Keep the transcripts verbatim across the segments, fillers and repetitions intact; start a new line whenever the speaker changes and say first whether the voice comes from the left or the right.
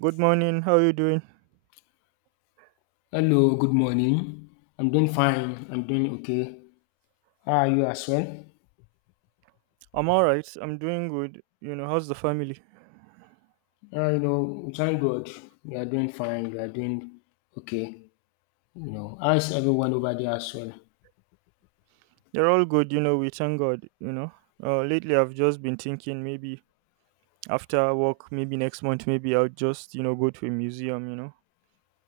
right: Good morning. How you doing?
left: Hello, good morning. I'm doing fine. I'm doing okay. How are you as well?
right: I'm all right. I'm doing good. You know, how's the family?
left: Uh, you know, thank God. We are doing fine. We are doing okay. You know, how is everyone over there as well?
right: They're all good. You know, we thank God. You know, uh, lately I've just been thinking maybe after work, maybe next month, maybe I'll just you know go to a museum. You know,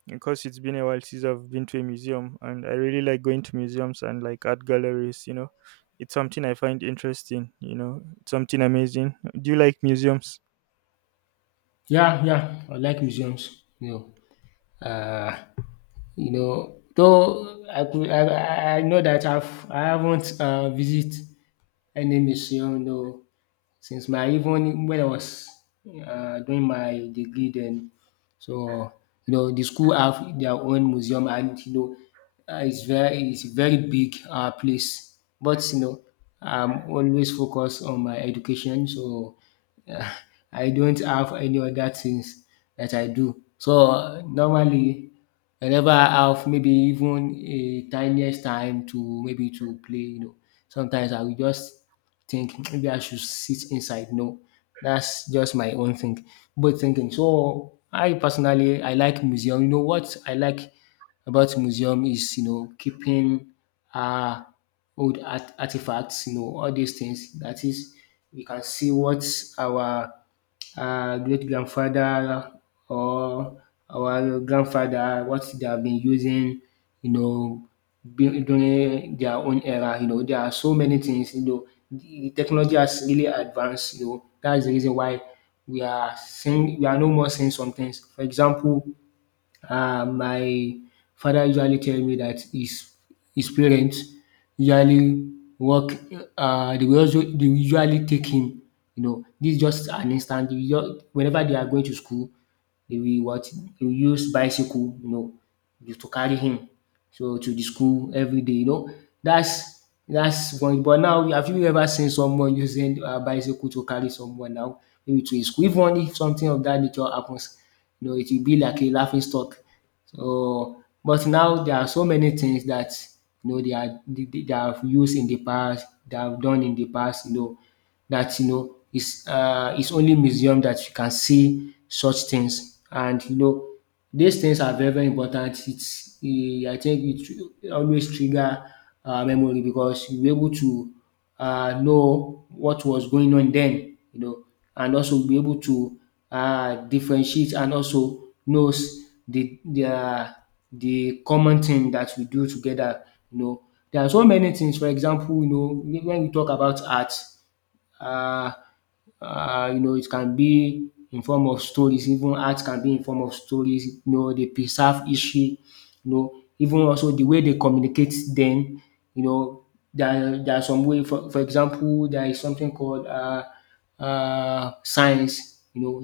right: because it's been a while since I've been to a museum, and I really like going to museums and like art galleries. You know, it's something I find interesting. You know, it's something amazing. Do you like museums?
left: Yeah, yeah, I like museums. You know, uh, you know. Though I could, I, I I know that I've I haven't uh, visit any museum. No, since my even when I was uh, doing my degree then. So you know the school have their own museum, and you know uh, it's very it's a very big uh, place. But you know I'm always focused on my education, so uh, I don't have any other things that I do. So uh, normally whenever I have maybe even a tiniest time to maybe to play, you know, sometimes I will just think maybe I should sit inside. No, that's just my own thing. But thinking, so I personally I like museum. You know what I like about museum is you know keeping uh old art- artifacts. You know all these things. That is, we can see what our uh, great grandfather or our grandfather what they have been using you know du- during their own era. You know, there are so many things. You know, the technology has really advanced. You know, that's the reason why we are seeing we are no more seeing some things. For example, uh, my father usually tell me that his his parents usually work. Uh, they will also they will usually take him. You know, this is just an instant. They will just, whenever they are going to school, they will what they will use bicycle. You know, just to carry him so to the school every day. You know, that's that's one. But now, have you ever seen someone using a bicycle to carry someone now maybe to his school? Even if something of that nature happens, you know, it will be like a laughing stock. So, but now there are so many things that you know they are they, they they have used in the past, they have done in the past, you know, that you know is uh it's only museum that you can see such things. And you know, these things are very, very important. It's eh, I think it tr- always trigger uh, memory, because you're able to uh, know what was going on then, you know, and also be able to um differentiate and also knows the their the common thing that we do together, you know. There are so many things, for example, you know, when we talk about art, uh, uh, you know, it can be in form of stories. Even art can be in form of stories, you know, dey preserve history, you know, even also the way they communicate den, you know. There there are some way for for example, there is something called uh uh signs, you know,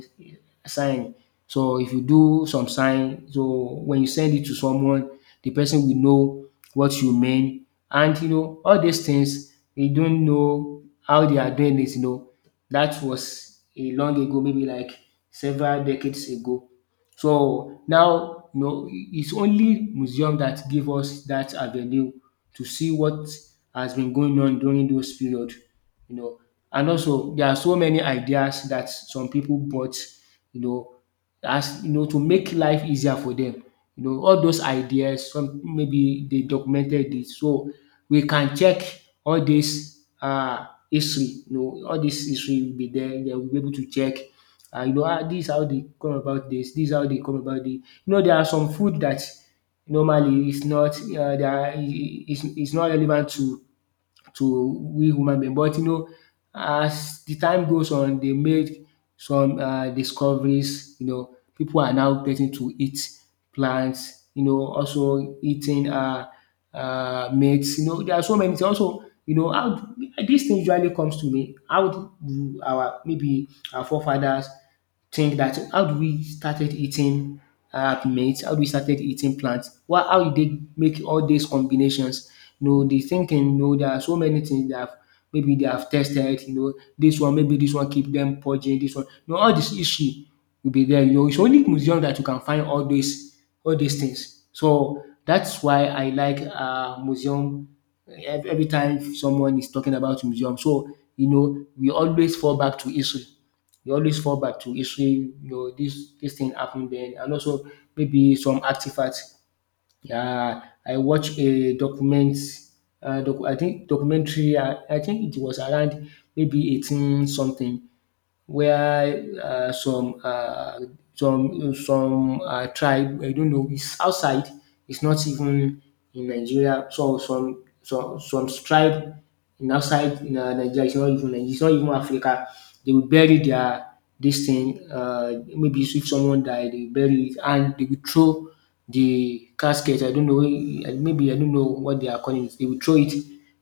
left: sign. So if you do some sign, so when you send it to someone, the person will know what you mean, and you know all these things we don't know how they are doing it. You know, that was a long ago, maybe like several decades ago. So now, you know, it's only museum that give us that avenue to see what has been going on during those period. You know, and also there are so many ideas that some people bought. You know, as you know, to make life easier for them. You know, all those ideas, some maybe they documented it, so we can check all this um history. You know, all this history will be there. They will be able to check um you know, ah, this is how they come about this, this is how they come about the. You know there are some food that normally is not um there Is it's is not relevant to to we human being. But you know, as the time goes on, they made some um discoveries. You know, people are now getting to eat plants. You know, also eating um um meats. You know, there are so many things. Also, you know, how this thing usually comes to me. How do our maybe our forefathers think that how do we started eating um meat, how do we started eating plants? Why how e take make all these combinations. You know de thinking, you know, there are so many things dat maybe they have tested, you know, this one maybe this one keep them purging. This one, you know, all this issue will be there, you know. It's only museum that you can find all these all these things. So that's why I like uh museum. Ev- every time someone is talking about museum, so you know we always fall back to history, you always fall back to history, you know, this this thing happened then, and also maybe some artifacts. Yeah, I watched a document, uh, doc- I think documentary. Uh, I think it was around maybe eighteen something, where uh, some uh, some some uh, tribe, I don't know, is outside. It's not even in Nigeria. So some some some tribe in outside in uh, Nigeria. It's not even Nigeria. It's not even Africa. They will bury their this thing. Uh, maybe if someone died, they bury it, and they will throw the casket. I don't know. eh, Maybe I don't know what they are calling it. They will throw it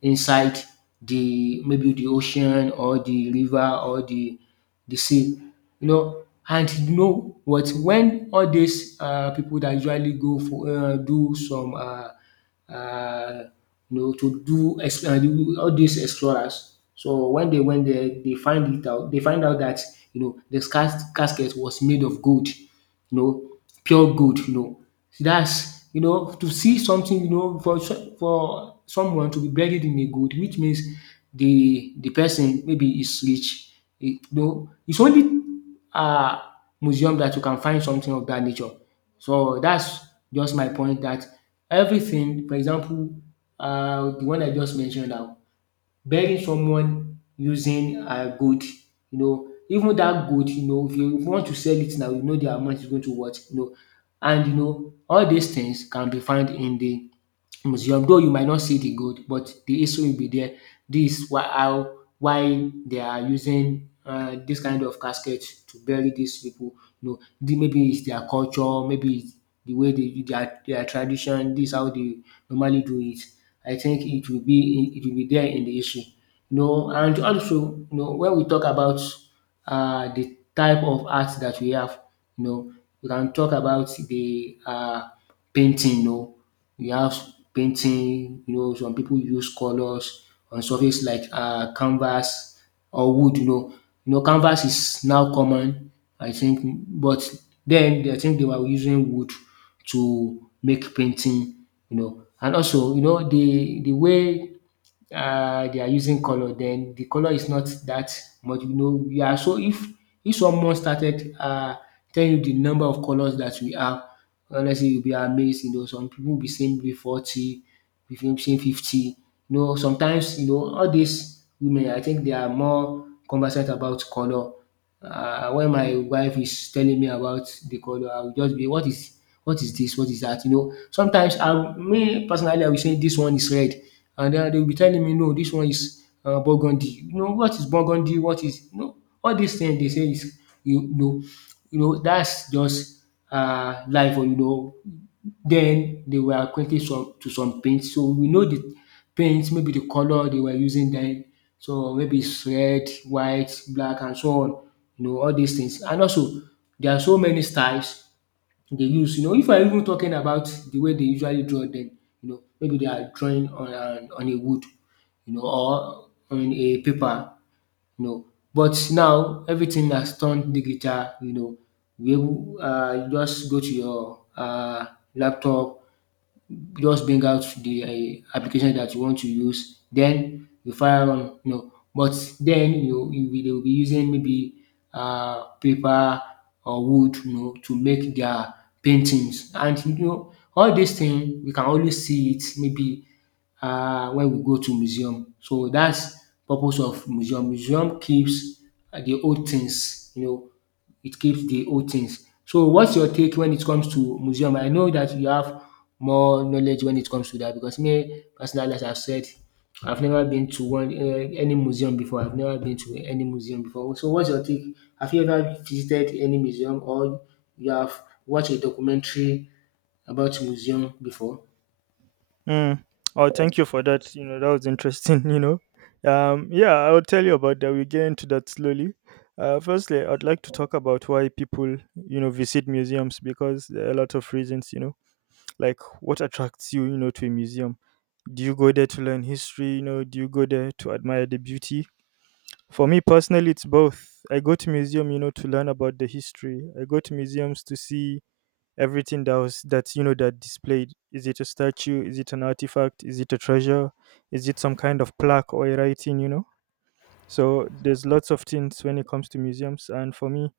left: inside the maybe the ocean or the river or the the same, you know. And you know what, when all these uh people that usually go for uh do some uh uh you know, to do ex- uh do all these explorers, so when they went there they find it out they find out that you know the cas- casket was made of gold, you know, pure gold, you know. So that's, you know, to see something, you know, for so- for someone to be buried in a gold, which means the the person maybe is rich. It, you know, it's only uh museum that you can find something of that nature. So that's just my point that everything, for example, uh the one I just mentioned now, burying someone using um gold, you know, even that gold, you know, if you want to sell it now, you know the amount is going to what, you know, and you know all these things can be found in the museum, though you might not see the gold, but the history will be there. Dis why how why they are using um dis kind of casket to bury these people. You know the- maybe it's their culture, maybe it's the way they do their their tradition, dis how they normally do it. I think it will be it will be there in the history, you know. And also, you know, when we talk about uh, the type of art that we have, you know, we can talk about the uh, painting, you know. We have painting, you know, some people use colors on surface like uh, canvas or wood, you know. You know, canvas is now common, I think, but then I think they were using wood to make painting, you know. And also, you know, the the way uh, they are using color, then the color is not that much. You know, we are so if if someone started uh, telling you the number of colors that we have, honestly, you'll be amazed. You know, some people will be saying maybe forty, be saying fifty. You know, sometimes, you know, all these women, I think they are more conversant about color. Uh, when my wife is telling me about the color, I will just be, what is what is this? What is that? You know, sometimes I, me personally, I will say this one is red, and then they will be telling me no, this one is um Burgundy. You know, what is Burgundy, what is, you know, all these things they say is you you know, you know, that's just um life or, you know. Then they were acquainted some to some paints, so we know the paints, maybe the colour they were using then. So maybe is red, white, black, and so on, you know, all these things. And also there are so many styles they use. You know, if I are even talking about the way they usually draw dem, you know maybe they are drawing on an on a wood, you know, or on a paper, you know, but now everything has turned digital, you know. You um just go to your uh laptop, just bring out the um application that you want to use, then you fire on, you know but then you you will they will be using maybe uh, paper or wood, you know to make their paintings, and you know all these things we can only see it, maybe uh, when we go to museum. So that's purpose of museum. Museum keeps uh, the old things, you know it keeps the old things. So what's your take when it comes to museum? I know that you have more knowledge when it comes to that, because me personally, as I've said, I've never been to one um any museum before. I've never been to any museum before. So what's your take? Have you ever visited any museum, or you have watched a documentary about museum before?
right: Mm. Oh, thank you for that. You know, that was interesting, you know. Um, yeah, I'll tell you about that. We'll get into that slowly. Uh, firstly, I'd like to talk about why people, you know, visit museums because there are a lot of reasons, you know, like what attracts you, you know, to a museum. Do you go there to learn history? You know, do you go there to admire the beauty? For me personally, it's both. I go to museum, you know, to learn about the history. I go to museums to see everything that was that's you know that displayed. Is it a statue, is it an artifact, is it a treasure, is it some kind of plaque or a writing, you know. So there's lots of things when it comes to museums, and for me,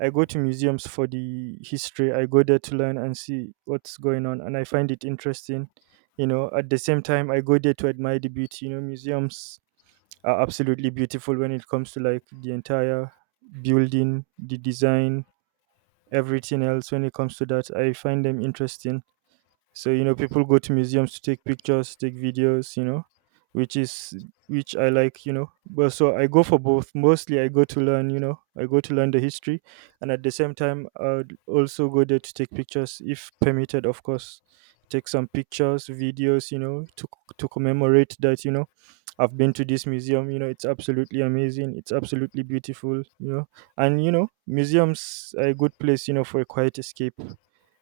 right: I go to museums for the history. I go there to learn and see what's going on, and I find it interesting, you know. At the same time, I go there to admire the beauty, you know. Museums are absolutely beautiful when it comes to like the entire building, the design, everything else. When it comes to that, I find them interesting. So you know, people go to museums to take pictures, take videos, you know, which is, which I like, you know. But so I go for both. Mostly, I go to learn, you know, I go to learn the history, and at the same time, I'd also go there to take pictures, if permitted, of course. Take some pictures, videos, you know, to c- to commemorate that, you know. I've been to this museum, you know, it's absolutely amazing. It's absolutely beautiful, you know. And you know, museums are a good place, you know, for a quiet escape,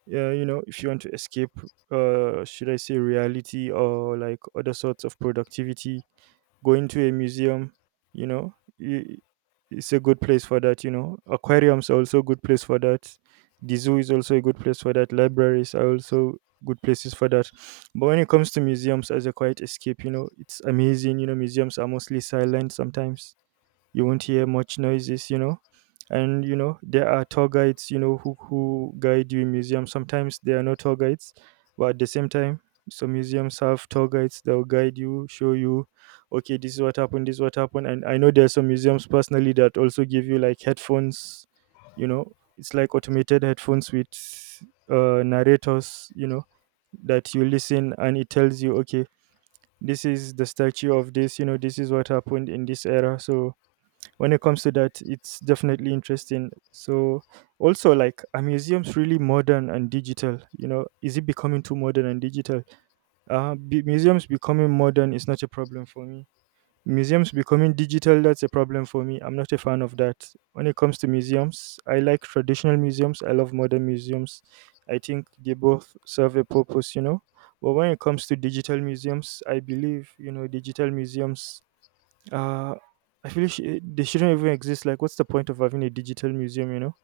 right: yeah, you know. If you want to escape, uh, should I say reality or like other sorts of productivity, going to a museum, you know, i- it's a good place for that. You know, aquariums are also a good place for that. The zoo is also a good place for that. Libraries are also good places for that. But when it comes to museums as a quiet escape, you know, it's amazing. You know, museums are mostly silent. Sometimes you won't hear much noises, you know. And you know, there are tour guides, you know, who who guide you in museums. Sometimes there are no tour guides, but at the same time, some museums have tour guides that will guide you, show you, okay, this is what happened, this is what happened. And I know there are some museums personally that also give you like headphones, you know. It's like automated headphones with uh, narrators, you know, that you listen and it tells you, okay, this is the statue of this, you know, this is what happened in this era. So when it comes to that, it's definitely interesting. So also, like, are museums really modern and digital, you know? Is it becoming too modern and digital? Uh be- museums becoming modern is not a problem for me. Museums becoming digital, that's a problem for me. I'm not a fan of that. When it comes to museums, I like traditional museums, I love modern museums. I think they both serve a purpose, you know. But when it comes to digital museums, I believe, you know, digital museums, uh, I feel sh- eh, they shouldn't even exist. Like, what's the point of having a digital museum? You know,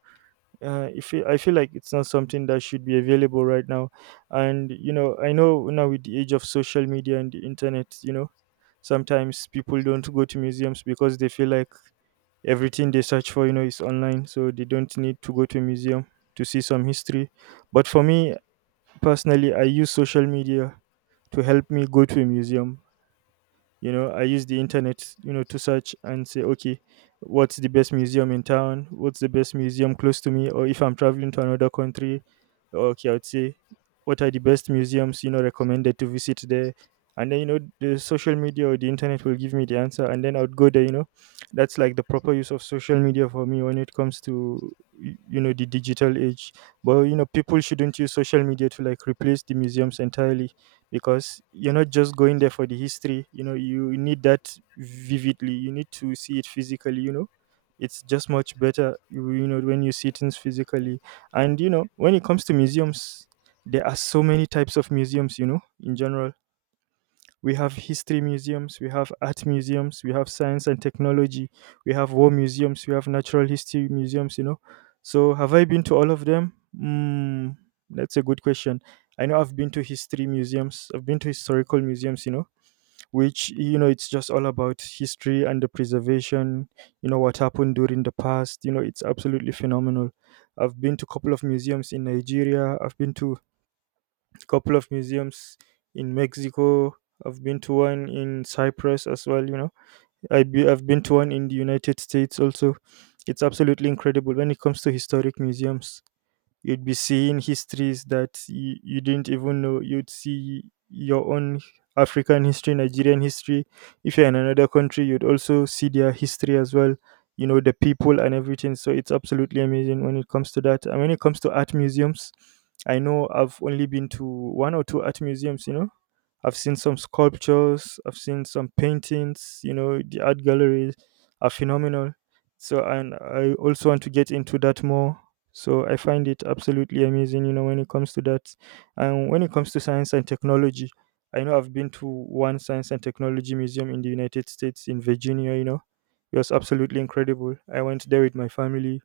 right: uh, if it, I feel like it's not something that should be available right now. And you know, I know now with the age of social media and the internet, you know, sometimes people don't go to museums because they feel like everything they search for, you know, is online, so they don't need to go to a museum to see some history. But for me personally, I use social media to help me go to a museum. You know, I use the internet, you know, to search and say, okay, what's the best museum in town, what's the best museum close to me, or if I'm traveling to another country, okay, I would say, what are the best museums, you know, recommended to visit there. And then you know, the social media or the internet will give me the answer, and then I would go there, you know. That's like the proper use of social media for me when it comes to y- you know, the digital age. But you know, people shouldn't use social media to like replace the museums entirely, because you're not just going there for the history, you know. You need that vividly, you need to see it physically, you know. It's just much better, you, you know, when you see things physically. And you know, when it comes to museums, there are so many types of museums, you know. In general, we have history museums, we have art museums, we have science and technology, we have war museums, we have natural history museums, you know. So, have I been to all of them? Mm, that's a good question. I know I've been to history museums, I've been to historical museums, you know, which, you know, it's just all about history and the preservation, you know, what happened during the past, you know. It's absolutely phenomenal. I've been to a couple of museums in Nigeria, I've been to couple of museums in Mexico. I've been to one in Cyprus as well. You know, I be, I've been to one in the United States also. It's absolutely incredible when it comes to historic museums. You'd be seeing histories that you, you didn't even know. You'd see your own African history, Nigerian history. If you're in another country, you'd also see their history as well, you know, the people and everything. So it's absolutely amazing when it comes to that. And when it comes to art museums, I know I've only been to one or two art museums, you know. I've seen some sculptures, I've seen some paintings, you know, the art galleries are phenomenal. So, and I also want to get into that more. So, I find it absolutely amazing, you know, when it comes to that. And when it comes to science and technology, I know I've been to one science and technology museum in the United States, in Virginia, you know. It was absolutely incredible. I went there with my family.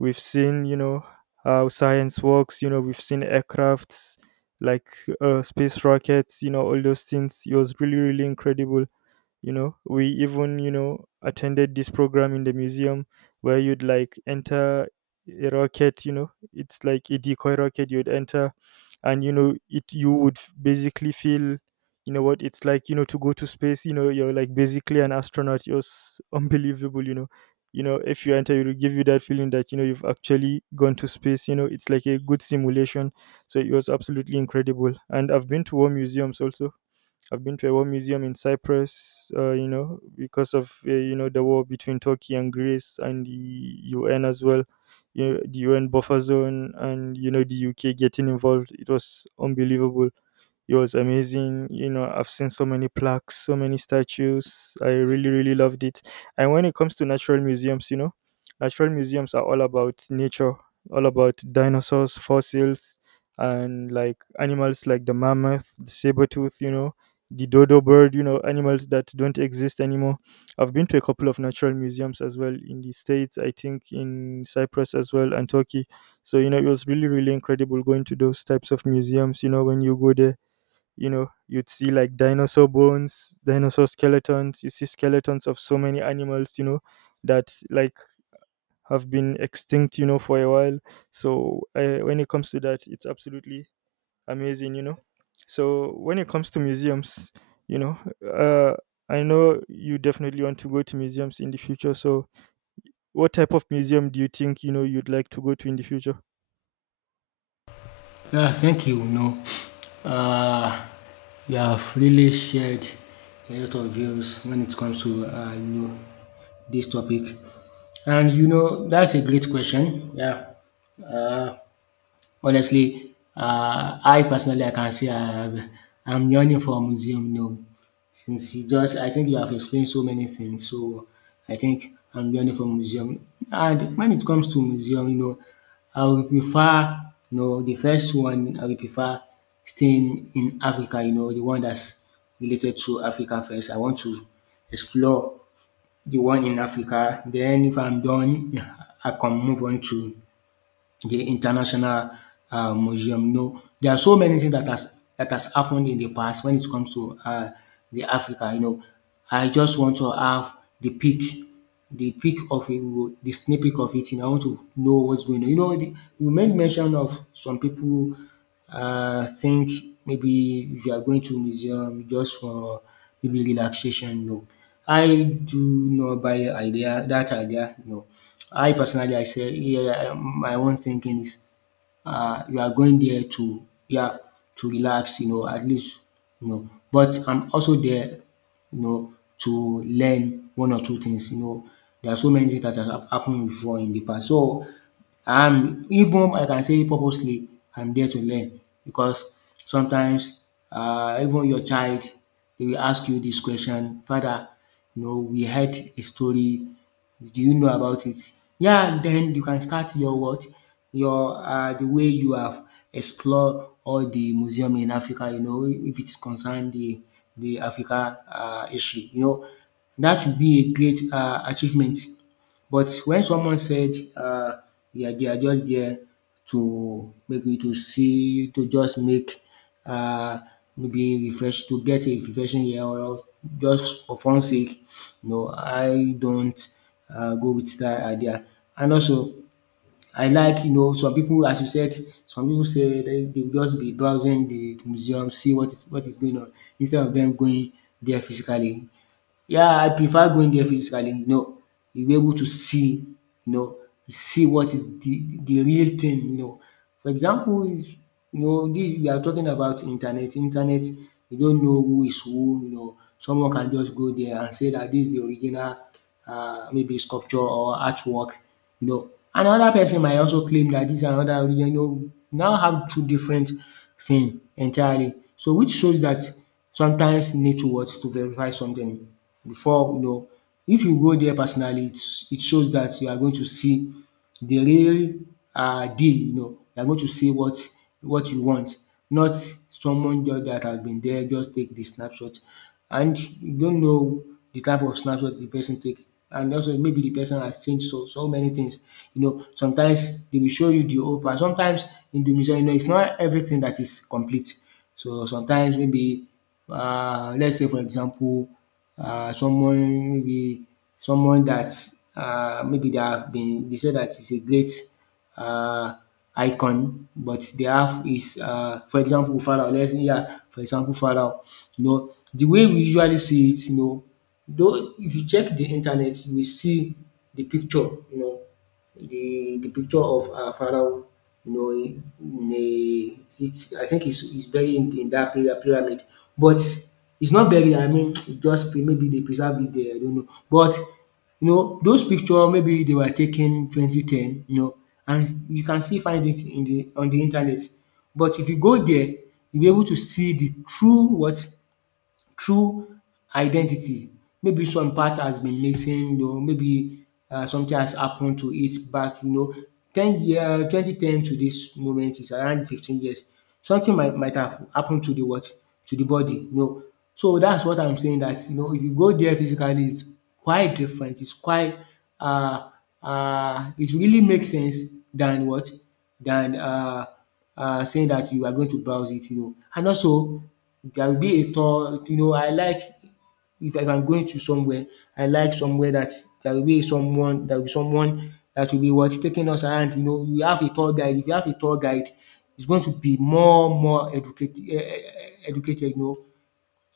right: We've seen, you know, how science works. You know, we've seen aircrafts like uh, space rockets. You know, all those things. It was really, really incredible. You know, we even, you know, attended this program in the museum where you'd like enter a rocket. You know, it's like a decoy rocket. You'd enter, and you know it, you would f- basically feel, you know, what it's like, you know, to go to space. You know, you're like basically an astronaut, you're s- unbelievable, you know. You know, if you enter, it will give you that feeling that, you know, you've actually gone to space. You know, it's like a good simulation. So it was absolutely incredible. And I've been to war museums also. I've been to a war museum in Cyprus, uh, you know, because of uh, you know, the war between Turkey and Greece and the U N as well, you know, the U N buffer zone, and you know, the U K getting involved. It was unbelievable. It was amazing. You know, I've seen so many plaques, so many statues. I really, really loved it. And when it comes to natural museums, you know, natural museums are all about nature, all about dinosaurs, fossils, and like animals like the mammoth, the saber tooth, you know, the dodo bird, you know, animals that don't exist anymore. I've been to a couple of natural museums as well in the States, I think in Cyprus as well, and Turkey. So, you know, it was really, really incredible going to those types of museums. You know, when you go there, you know, you'd see like dinosaur bones, dinosaur skeletons, you see skeletons of so many animals, you know, that like have been extinct, you know, for a while. So, uh, when it comes to that, it's absolutely amazing, you know, so when it comes to museums you know uh i know you definitely want to go to museums in the future, so what type of museum do you think, you know, you'd like to go to in the future?
left: Yeah, thank you. No, uh, you have really shared a lot of views when it comes to, uh, you know this topic, and you know that's a great question. Yeah. Uh, Honestly, um I personally, I can say, I I'm yearning for a museum now, since you just I think you have explained so many things, so I think I'm yearning for museum. And when it comes to museum, you know I would prefer, you know the first one I would prefer, staying in Africa, you know the one that's related to Africa first. I want to explore the one in Africa. Then if I'm done, I can move on to the international uh, museum. No, there are so many things that has that has happened in the past when it comes to, uh, the Africa. You know, I just want to have the peak, the peak of it, the snippet of it, and I want to know what's going on. You know, the, you made mention of some people. I think maybe if you are going to museum just for, maybe, relaxation. No. I do not buy idea that idea. No. I personally, I say, yeah, I- my own thinking is, uh you are going there to, yeah, to relax, you know, at least you know. But I'm also there, you know, to learn one or two things, you know. There are so many things that has hap- happened before in the past. So, and even I can say, purposely I'm there to learn, because sometimes, um even your child dey will ask you this question: "Father, you know, we heard a story, do you know about it?" Yeah, then you can start your what? Your, um the way you have explored all the museum in Africa, you know, if it is concerned the the Africa um history, you know, that should be a great um achievement. But when someone said, "Uh, yeah, they are just there to, maybe, to see, to just make, uh, maybe refresh, to get a refreshing air, or just for fun sake," no, I don't um go with that idea. And also, I like, you know some people, as you said, some people say they dey just be browsing the museum, see what is what is going on, instead of them going there physically. Yeah, I prefer going there physically, you know, you'll be able to see, you know, see what is the the real thing, you know. For example, if, you know, this, we are talking about internet. Internet, you don't know who is who, you know. Someone can just go there and say that this is the original, uh, maybe sculpture or artwork, you know. Another person might also claim that this, and another religion, you know, now have two different thing entirely. So which shows that sometimes you need to what, to verify something, before, you know. If you go there personally, it's, it shows that you are going to see the real um deal, you know, you are going to see what what you want, not someone just that has been there, just take the snapshot, and you don't know the type of snapshot the person take. And also, maybe the person has changed so so many things, you know. Sometimes they will show you the old part. Sometimes in the museum, you know, it's not everything that is complete. So sometimes, maybe, um let's say, for example, uh, someone, maybe someone that, uh maybe they have been, they say that is a great uh icon, but they have is, uh for example Farah, let's, yeah, for example Farah, you know, the way we usually see it, you know, though if you check the internet you will see the picture, you know, the the picture of, uh, Pharaoh, you know, in a, it's, I think he's, he's buried in, in that pyra- pyramid, but it's not buried. I mean, it's just pre- maybe they preserve it there. I don't know, but you know, those picture maybe they were taken twenty ten, you know, and you can still find it in the on the internet. But if you go there, you'll be able to see the true, what, true identity. Maybe some part has been missing, or maybe um something has happened to it back, you know. Ten year twenty ten to this moment is around fifteen years. Something might might have happened to the what? To the body, you know. So that's what I'm saying, that, you know, if you go there physically it's quite different, it's quite, uh, uh, it really makes sense than what? Than, uh. Uh, saying that you are going to browse it, you know. And also, there will be a tour, you know. I like, if I am going to somewhere, I like somewhere that there will be someone, there will be someone that will be, what, taking us around, you know. You have a tour guide. If you have a tour guide, it's going to be more more educate um educated, you know,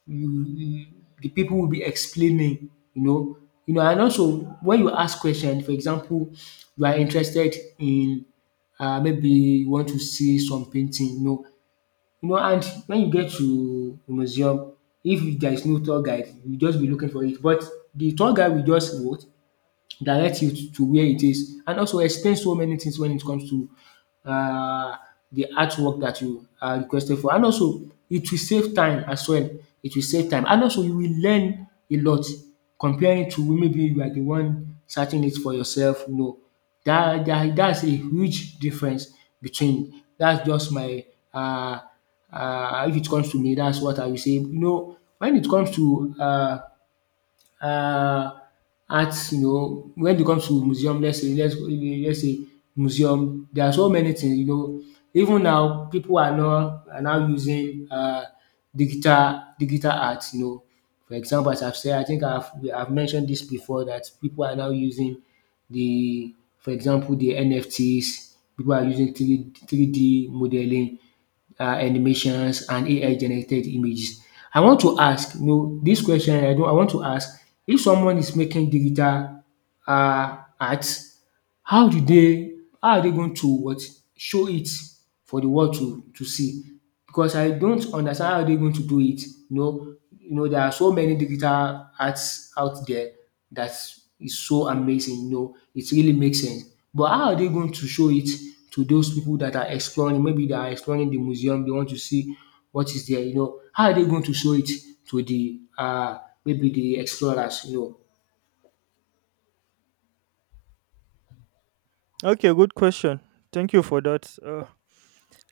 left: you the people will be explaining, you know. You know, and also, when you ask question, for example, you are interested in, uh, maybe you want to see some painting, you know. You know, and when you get to museum, if there is no tour guide, you just be looking for it. But the tour guide will just what, direct you to to where it is, and also explain so many things when it comes to, um the artwork that you are requested for. And also it will save time as well, it will save time, and also you will learn a lot, comparing to maybe you are the one searching it for yourself, you know, that, that that's a huge difference between. That's just my, uh uh. if it comes to me, that's what I will say. You know, when it comes to, uh. Uh, arts, you know, when it comes to museum, let's say let's let's say museum, there are so many things, you know, even now people are now are now using um digital digital art, you know, for example, as I've said, I think I've I've mentioned this before, that people are now using the, for example, the N F Ts. People are using three three D modelling, uh, animations, and A I generated images. I want to ask, you know, this question, I do, I want to ask, if someone is making digital, uh, art, how do they, how are they going to what, show it for the world to to see? Because I don't understand how they're going to do it. You know, you know, there are so many digital arts out there that is so amazing. You know, it really makes sense. But how are they going to show it to those people that are exploring? Maybe they are exploring the museum. They want to see what is there. You know, how are they going to show it to the, uh, maybe the explorers? You know,
right: Okay, good question, thank you for that uh,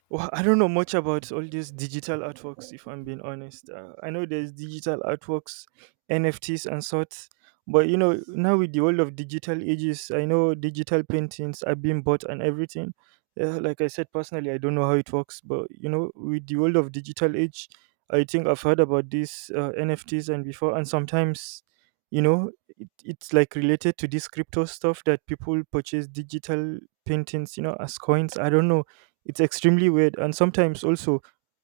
right: Well, I don't know much about all these digital artworks, if I'm being honest. Uh, I know there's digital artworks, N F Ts, and sorts. But you know, now with the world of digital ages, I know digital paintings are being bought and everything. Uh, like I said, personally, I don't know how it works. But you know, with the world of digital age, I think I've heard about these uh, N F Ts and before. And sometimes, you know, it, it's like related to this crypto stuff that people purchase digital paintings, you know, as coins. I don't know, it's extremely weird. And sometimes also,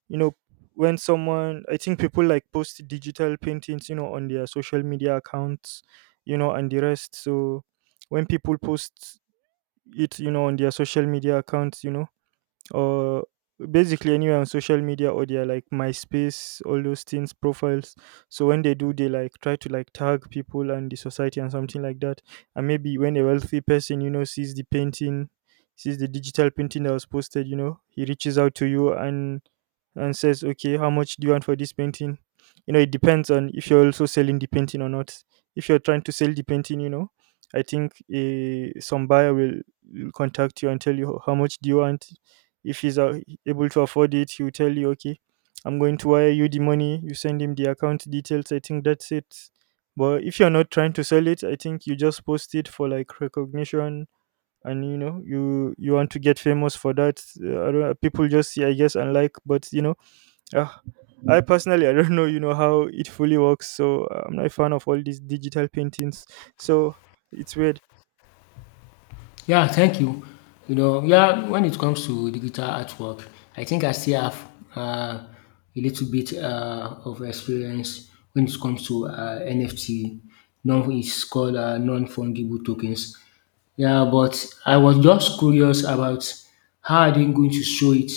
right: you know, when someone, I think people like post digital paintings, you know, on their social media accounts, you know, and the rest. So when people post it, you know, on their social media accounts, you know, or basically anywhere on social media, or their like MySpace, all those things profiles. So when they do, they like try to like tag people and the society and something like that. And maybe when a wealthy person, you know, sees the painting, sees the digital painting that was posted, you know, he reaches out to you and and says, okay, how much do you want for this painting? You know, it depends on if you're also selling the painting or not. If you're trying to sell the painting, you know, I think uh, some buyer will will contact you and tell you how much do you want. If he's uh, able to afford it, he'll tell you, okay, I'm going to wire you the money. You send him the account details. I think that's it. But if you're not trying to sell it, I think you just post it for like recognition, and you know you you want to get famous for that. Uh, I don't know, people just see, I guess, and like. But you know, uh, I personally I don't know, you know, how it fully works. So uh, I'm not a fan of all these digital paintings. So it's weird.
left: yeah, thank you. You know, yeah, when it comes to digital artwork, I think I still have, uh, a little bit, uh, of experience when it comes to, uh, N F T. Non, it's called, uh, non-fungible tokens. Yeah, but I was just curious about how are they going to show it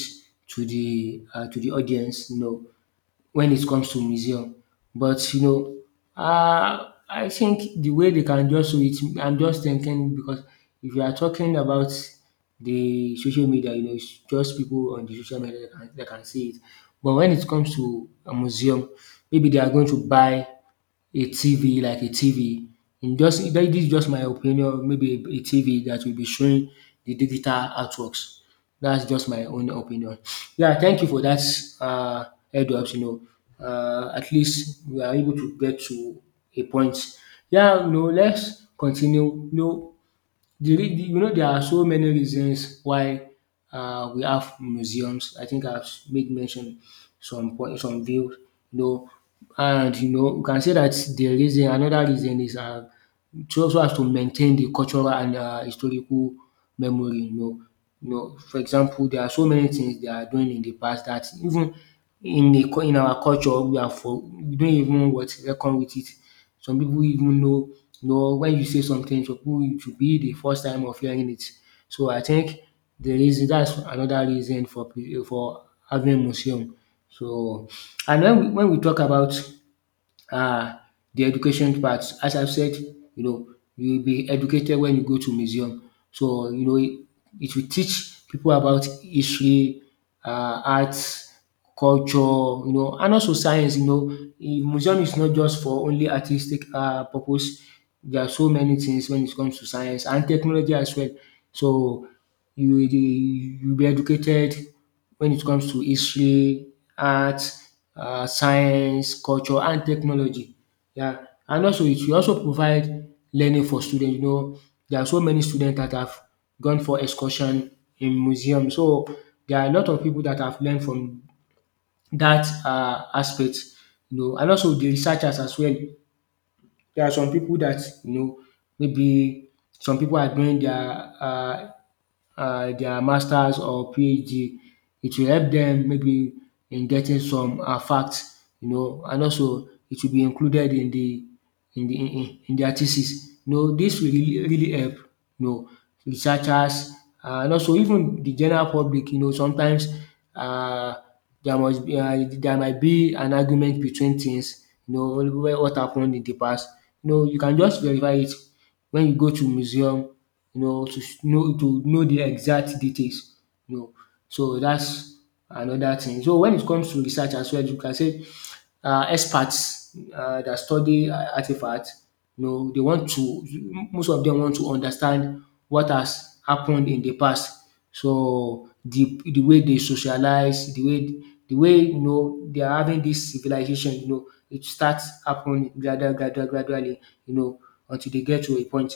left: to the, uh, to the audience, you know, when it comes to museum. But you know, uh, I think the way they can just do it, I'm just thinking, because if you are talking about the social media, you know, it's just people on the social media that can, that can see it. But when it comes to a museum, maybe they are going to buy a T V, like a T V. In, just that, this is just my opinion, maybe a a T V that will be showing the digital artworks. That's just my own opinion. Yeah, thank you for that, uh, heads-up. You know, uh, at least we are able to get to a point. Yeah, no, let's continue. No. The rea- you know, there are so many reasons why, um we have museums. I think I've made mention some point, some views, you know. And you know you can say that the reason, another reason, is, um so also has to maintain the cultural and, um historical memory, you know. You know, for example, there are so many things they are doing in the past that even in the cul- in our culture we are for we don't even what reckon with it. Some people even know, you know, when you say something, some people it will be the first time of hearing it. So I think the reason that's another reason for pre- for having museum. So, and when we when we talk about uh, the education part. As I've said, you know, you'll be educated when you go to museum. So, you know, it, it will teach people about history, uh, arts, culture, you know, and also science, you know. Eh, Museum is not just for only artistic uh, purpose. There are so many things when it comes to science and technology as well. So you, you'll be educated when it comes to history, art, um science, culture and technology. Yeah, and also it will also provide learning for students. You know, there are so many students that have gone for excursion in museum. So there are a lot of people that have learned from that um aspect. You know, and also the researchers as well. There are some people that, you know, maybe some people are doing their um uh, their masters or PhD. It will help them maybe in getting some um facts, you know, and also it will be included in the in the in in their thesis. You know, dis will really really help, you know, researchers, uh, and also even the general public, you know. Sometimes uh there must be um there might be an argument between things, you know, wh- what happened in the past. You know, you can just verify it when you go to museum, you know, to s- know to know the exact details, you know. So that's another thing. So when it comes to research as well, you can say uh, experts uh, that study uh, artifacts. You know, they want to, most of them want to understand what has happened in the past. So the the way they socialize, the way the way you know, they are having this civilization, you know, it starts happening gradually, gradually, gradually, you know, until they get to a point.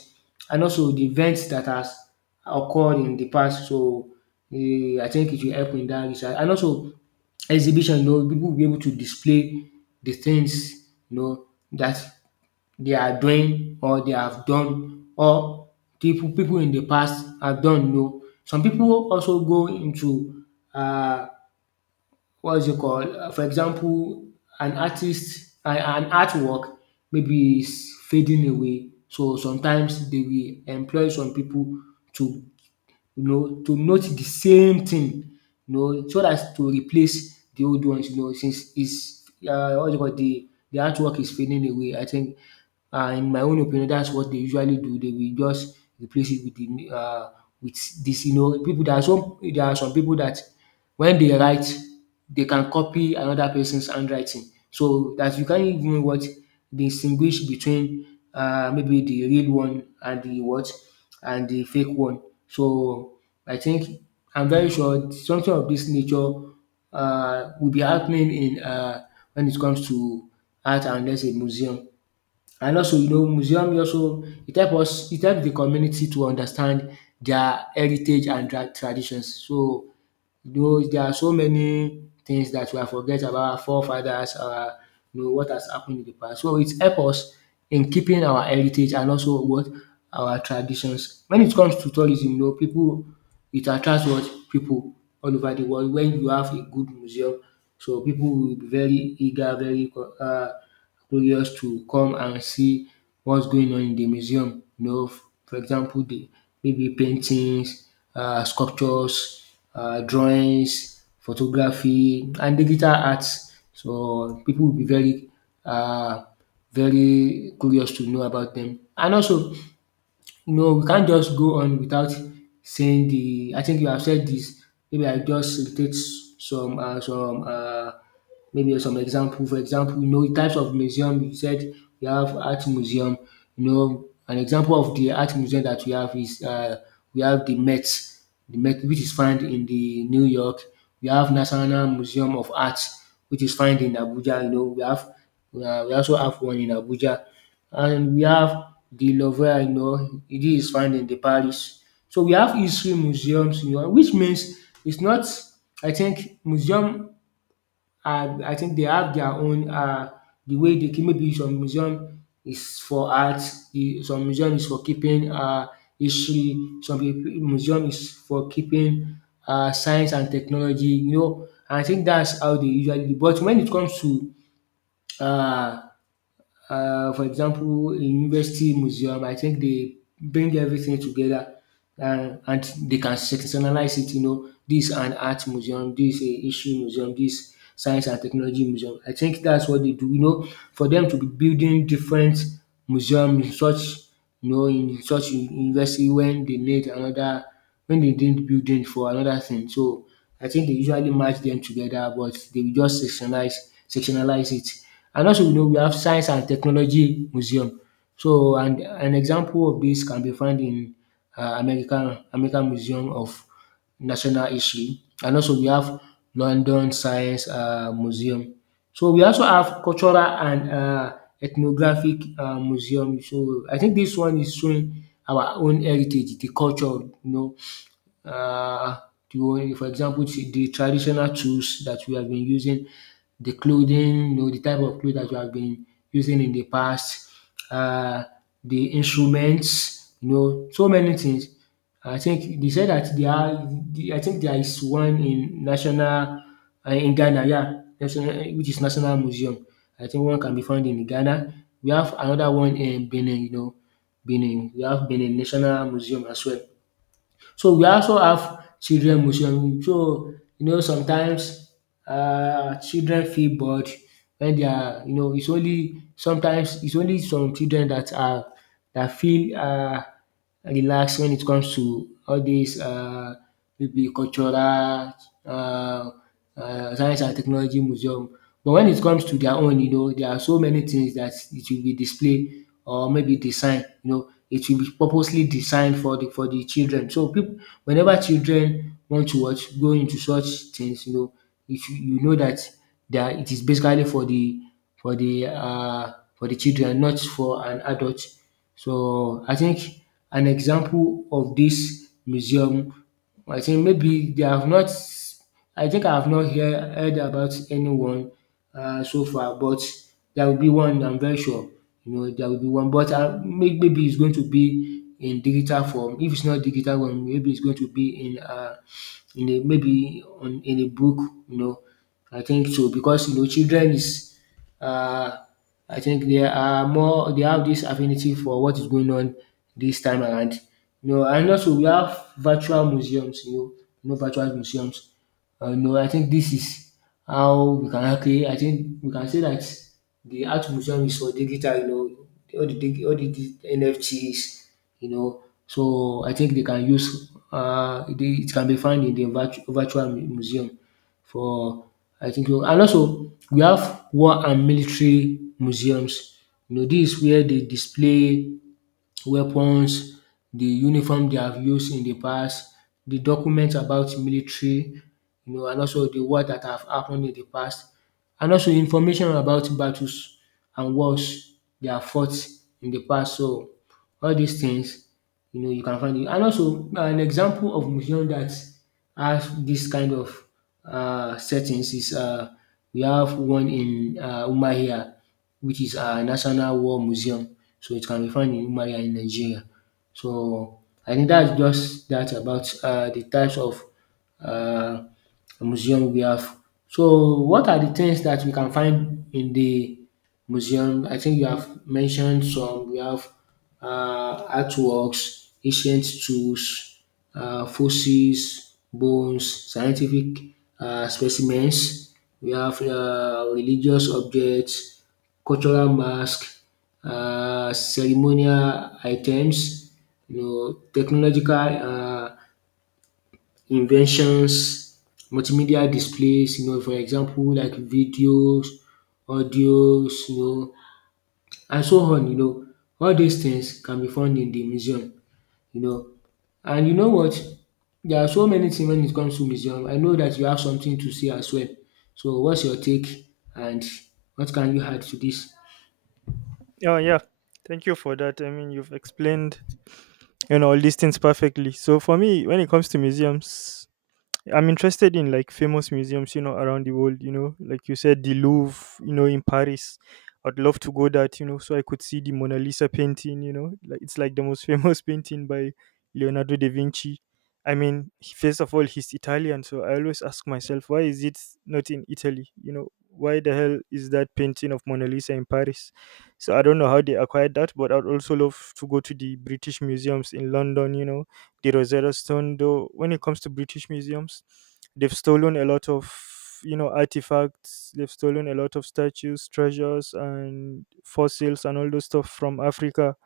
left: And also the events that has occurred in the past. So eh, I think it will help in that research. And also exhibition, you know, people will be able to display the things, you know, that they are doing or they have done or people people in the past have done, you know. Some people also go into uh, what is it called? Uh, For example, an artist, an an artwork maybe is fading away. So sometimes they will employ some people to, you know, to note the same thing, you know, so as to replace the old ones, you know, since is uh, what do you call, the the artwork is fading away. I think um in my own opinion that's what they usually do. They will just replace it with the uh, with this, you know. People there are some, there are some people that, when they write, they can copy another person's handwriting. So that you can't even what distinguish between, uh, maybe the real one and the what and the fake one. So I think I'm very sure something of this nature uh, will be happening in uh, when it comes to art and let's museum. And also, you know, museum e also it help us it help the community to understand their heritage and their traditions. So, you know, there are so many things that we have forget about our forefathers, our, you know, what has happened in the past. So it help us in keeping our heritage and also what our traditions. When it comes to tourism, you know, people, it attracts what people all over the world. When you have a good museum, so people will be very eager, very co- um curious to come and see what's going on in the museum. You know, f- for example, the maybe paintings, uh, sculptures, uh, drawings, photography and digital arts. So people will be very uh, very curious to know about them. And also, no, we can't just go on without saying the, I think you have said this. Maybe I just state some uh some uh maybe some example. For example, you know, the types of museum you said, we have art museum. You know, an example of the art museum that we have is, uh, we have the Met, the Met, which is found in the New York. We have National Museum of Art, which is found in Abuja. You know, we have um we also have one in Abuja, and we have the Louvre, you know, it is found in the Paris. So we have history museums, you know, which means it's not, I think museum are, I think they have their own um the way they keep. Maybe some museum is for art, the some museum is for keeping um history, some pip museum is for keeping um science and technology, you know. And I think that's how they usually do. But when it comes to um uh, for example, a university museum, I think they bring everything together, and, and they can sectionalize it. You know, this is an art museum, this is a history museum, this science and technology museum. I think that's what they do, you know, for them to be building different museum in such, you know, in such u- university, when they need another, when they need building for another thing. So I think they usually match them together, but they will just sectionalize, sectionalize it. And also, you know, we have Science and Technology Museum. So, and an example of this can be found in, uh, American American Museum of National History. And also, we have London Science uh, Museum. So, we also have Cultural and uh, Ethnographic uh, Museum. So, I think this one is showing our own heritage, the culture, you know, uh, the one, for example, t- the traditional tools that we have been using, the clothing, you know, the type of clothes that we have been using in the past, uh, the instruments, you know, so many things. I think they said that they are. the- I think there is one in national, uh, in Ghana, yeah, national, which is National Museum. I think one can be found in Ghana. We have another one in Benin, you know, Benin. We have Benin National Museum as well. So we also have children museum. So you know, sometimes um children feel bored when they are, you know, it's only sometimes, it's only some children that are that feel um relaxed when it comes to all dis um maybe cultural, um um science and technology museum. But when it comes to their own, you know, there are so many things that it will be displayed or maybe design. You know, it will be purposely designed for the for the children. So people, whenever children want to watch go into such things, you know, if you, you know that that it is basically for the, for the, uh, for the children, not for an adult. So I think an example of this museum, I think maybe they have not, I think I have not hear heard about anyone, uh, so far, but there will be one, I'm very sure, you know, there will be one. But um maybe it's going to be in digital form. If it's not digital one, maybe it's going to be in, uh, in a maybe on in a book, you know, I think so. Because, you know, children is, uh, I think they are more, they have this affinity for what is going on this time around. You know, and also we have virtual museums, you know, you know virtual museums. Uh, you know, I think this is how we can actually, I think we can say that the art museum is for digital, you know, all the dig- all the dig- N F Ts, you know. So I think they can use, uh, they, it can be found in the virtu- virtual mu- museum for, I think so. And also we have war and military museums. You know, this is where they display weapons, the uniform they have used in the past, the documents about military, you know, and also the war that have happened in the past, and also information about battles and wars they have fought in the past. So all these things, you know, you can find it. And also, uh, an example of museum that has this kind of uh, settings is, uh, we have one in, uh, Umuahia, which is a national war museum. So it can be found in Umuahia in Nigeria. So I think that's just that about, uh, the types of uh, museum we have. So what are the things that we can find in the museum? I think you have mentioned some. We have uh, artworks, ancient tools, uh, fossils, bones, scientific uh, specimens. We have uh, religious objects, cultural masks, uh, ceremonial items, you know, technological uh, inventions, multimedia displays, you know, for example like videos, audios, you know, and so on, you know. All these things can be found in the museum, you know. And you know what? There are so many things when it comes to museum. I know that you have something to say as well. So what's your take and what can you add to this?
right: Oh yeah, thank you for that. I mean, you've explained and all these things perfectly. So for me, when it comes to museums, I'm interested in like famous museums, you know, around the world, you know, like you said, the Louvre, you know, in Paris. I'd love to go that, you know, so I could see the Mona Lisa painting, you know, like it's like the most famous painting by Leonardo da Vinci. I mean, he- first of all, he's Italian, so I always ask myself, why is it not in Italy? You know, why the hell is that painting of Mona Lisa in Paris? So I don't know how they acquired that, but I'd also love to go to the British museums in London, you know, the Rosetta Stone. Though when it comes to British museums, they've stolen a lot of, you know, artifacts. They've stolen a lot of statues, treasures, and fossils, and all those stuff from Africa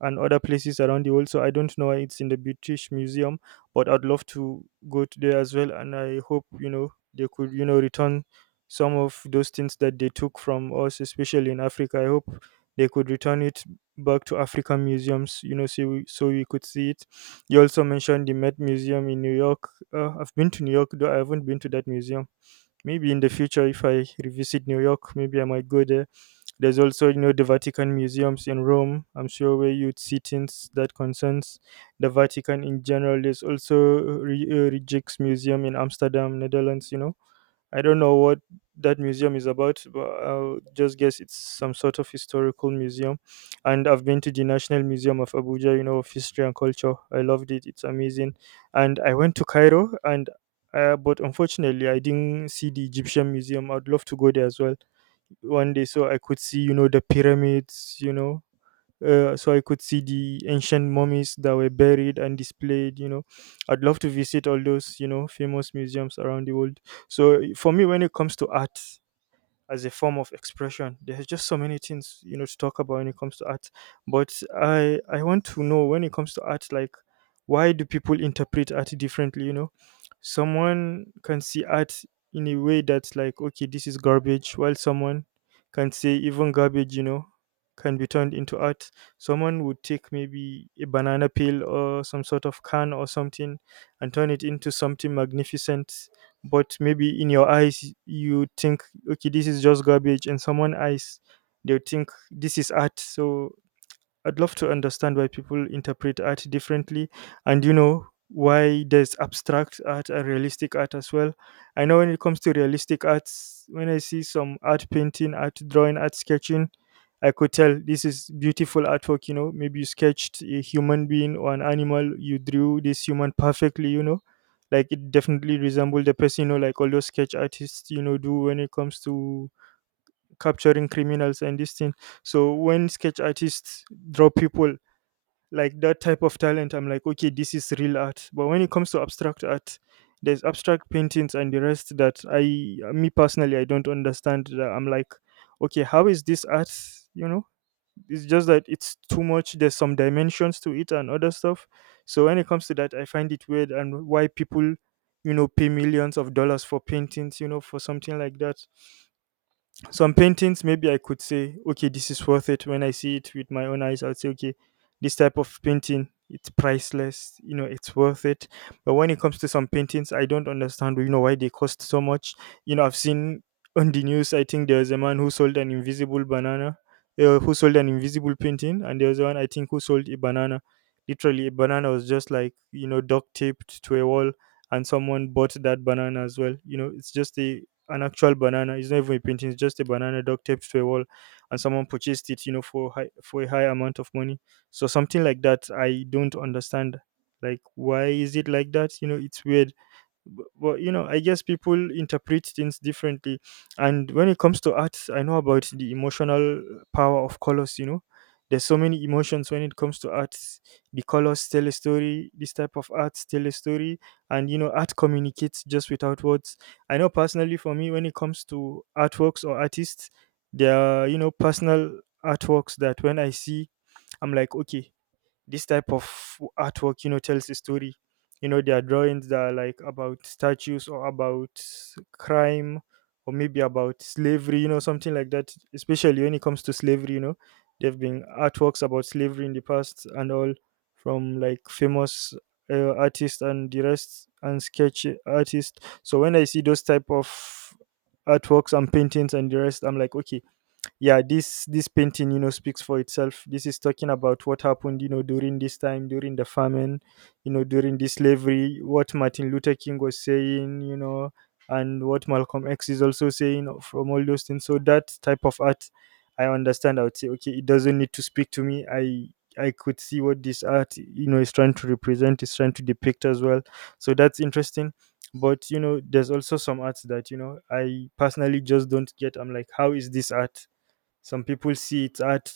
right: and other places around the world. So I don't know why it's in the British Museum, but I'd love to go to there as well. And I hope, you know, they could, you know, return some of those things that they took from us, especially in Africa. I hope they could return it back to African museums, you know, so we, so we could see it. You also mentioned the Met Museum in New York. Uh, I've been to New York, though I haven't been to that museum. Maybe in the future, if I revisit New York, maybe I might go there. There's also, you know, the Vatican museums in Rome. I'm sure where you'd see things that concerns the Vatican in general. There's also Re- uh, Rijksmuseum in Amsterdam, Netherlands. You know, I don't know what that museum is about, but I'll just guess it's some sort of historical museum. And I've been to the National Museum of Abuja, you know, of history and culture. I loved it. It's amazing. And I went to Cairo, and uh, but unfortunately, I didn't see the Egyptian Museum. I'd love to go there as well one day, so I could see, you know, the pyramids, you know, uh, so I could see the ancient mummies that were buried and displayed. You know, I'd love to visit all those, you know, famous museums around the world. So for me, when it comes to art, as a form of expression. There's just so many things, you know, to talk about when it comes to art. But I I want to know when it comes to art, like, why do people interpret art differently? You know, someone can see art in a way that's like, okay, this is garbage, while someone can say even garbage, you know, can be turned into art. Someone would take maybe a banana peel or some sort of can or something and turn it into something magnificent, but maybe in your eyes you think, okay, this is just garbage, and someone eyes they think this is art. So I'd love to understand why people interpret art differently, and you know why there's abstract art and realistic art as well. I know when it comes to realistic arts, when I see some art painting, art drawing, art sketching, I could tell this is beautiful artwork, you know. Maybe you sketched a human being or an animal, you drew this human perfectly, you know. Like it definitely resembled the person, you know, like all those sketch artists, you know, do when it comes to capturing criminals and this thing. So when sketch artists draw people, like that type of talent, I'm like, okay, this is real art. But when it comes to abstract art, there's abstract paintings and the rest that I me personally I don't understand that. I'm like, okay, how is this art? You know, it's just that it's too much, there's some dimensions to it and other stuff. So when it comes to that, I find it weird, and why people, you know, pay millions of dollars for paintings, you know, for something like that. Some paintings maybe I could say, okay, this is worth it. When I see it with my own eyes, I'd say, okay, this type of painting, it's priceless, you know, it's worth it. But when it comes to some paintings, I don't understand, you know, why they cost so much. You know, I've seen on the news, I think there was a man who sold an invisible banana uh, who sold an invisible painting. And there was one, I think, who sold a banana, literally a banana was just like, you know, duct taped to a wall, and someone bought that banana as well. You know, it's just a an actual banana. It's not even a painting; it's just a banana duct taped to a wall, and someone purchased it, you know, for high, for a high amount of money. So something like that, I don't understand. Like, why is it like that? You know, it's weird. But, but you know, I guess people interpret things differently. And when it comes to arts, I know about the emotional power of colors. You know, there's so many emotions when it comes to arts. The colors tell a story, this type of arts tell a story, and you know art communicates just without words. I know personally for me, when it comes to artworks or artists, there are, you know, personal artworks that when I see, I'm like, okay, this type of artwork, you know, tells a story. You know, there are drawings that are like about statues, or about crime, or maybe about slavery, you know, something like that. Especially when it comes to slavery, you know, there have been artworks about slavery in the past and all, from like famous uh, artists and the rest and sketch artists. So when I see those type of artworks and paintings and the rest, I'm like, okay, yeah, this this painting, you know, speaks for itself. This is talking about what happened, you know, during this time, during the famine, you know, during the slavery, what Martin Luther King was saying, you know, and what Malcolm X is also saying, from all those things. So that type of art, I understand. I would say, okay, it doesn't need to speak to me. I i could see what this art, you know, is trying to represent, is trying to depict as well. So that's interesting. But you know, there's also some arts that, you know, I personally just don't get. I'm like, how is this art? Some people see it's art,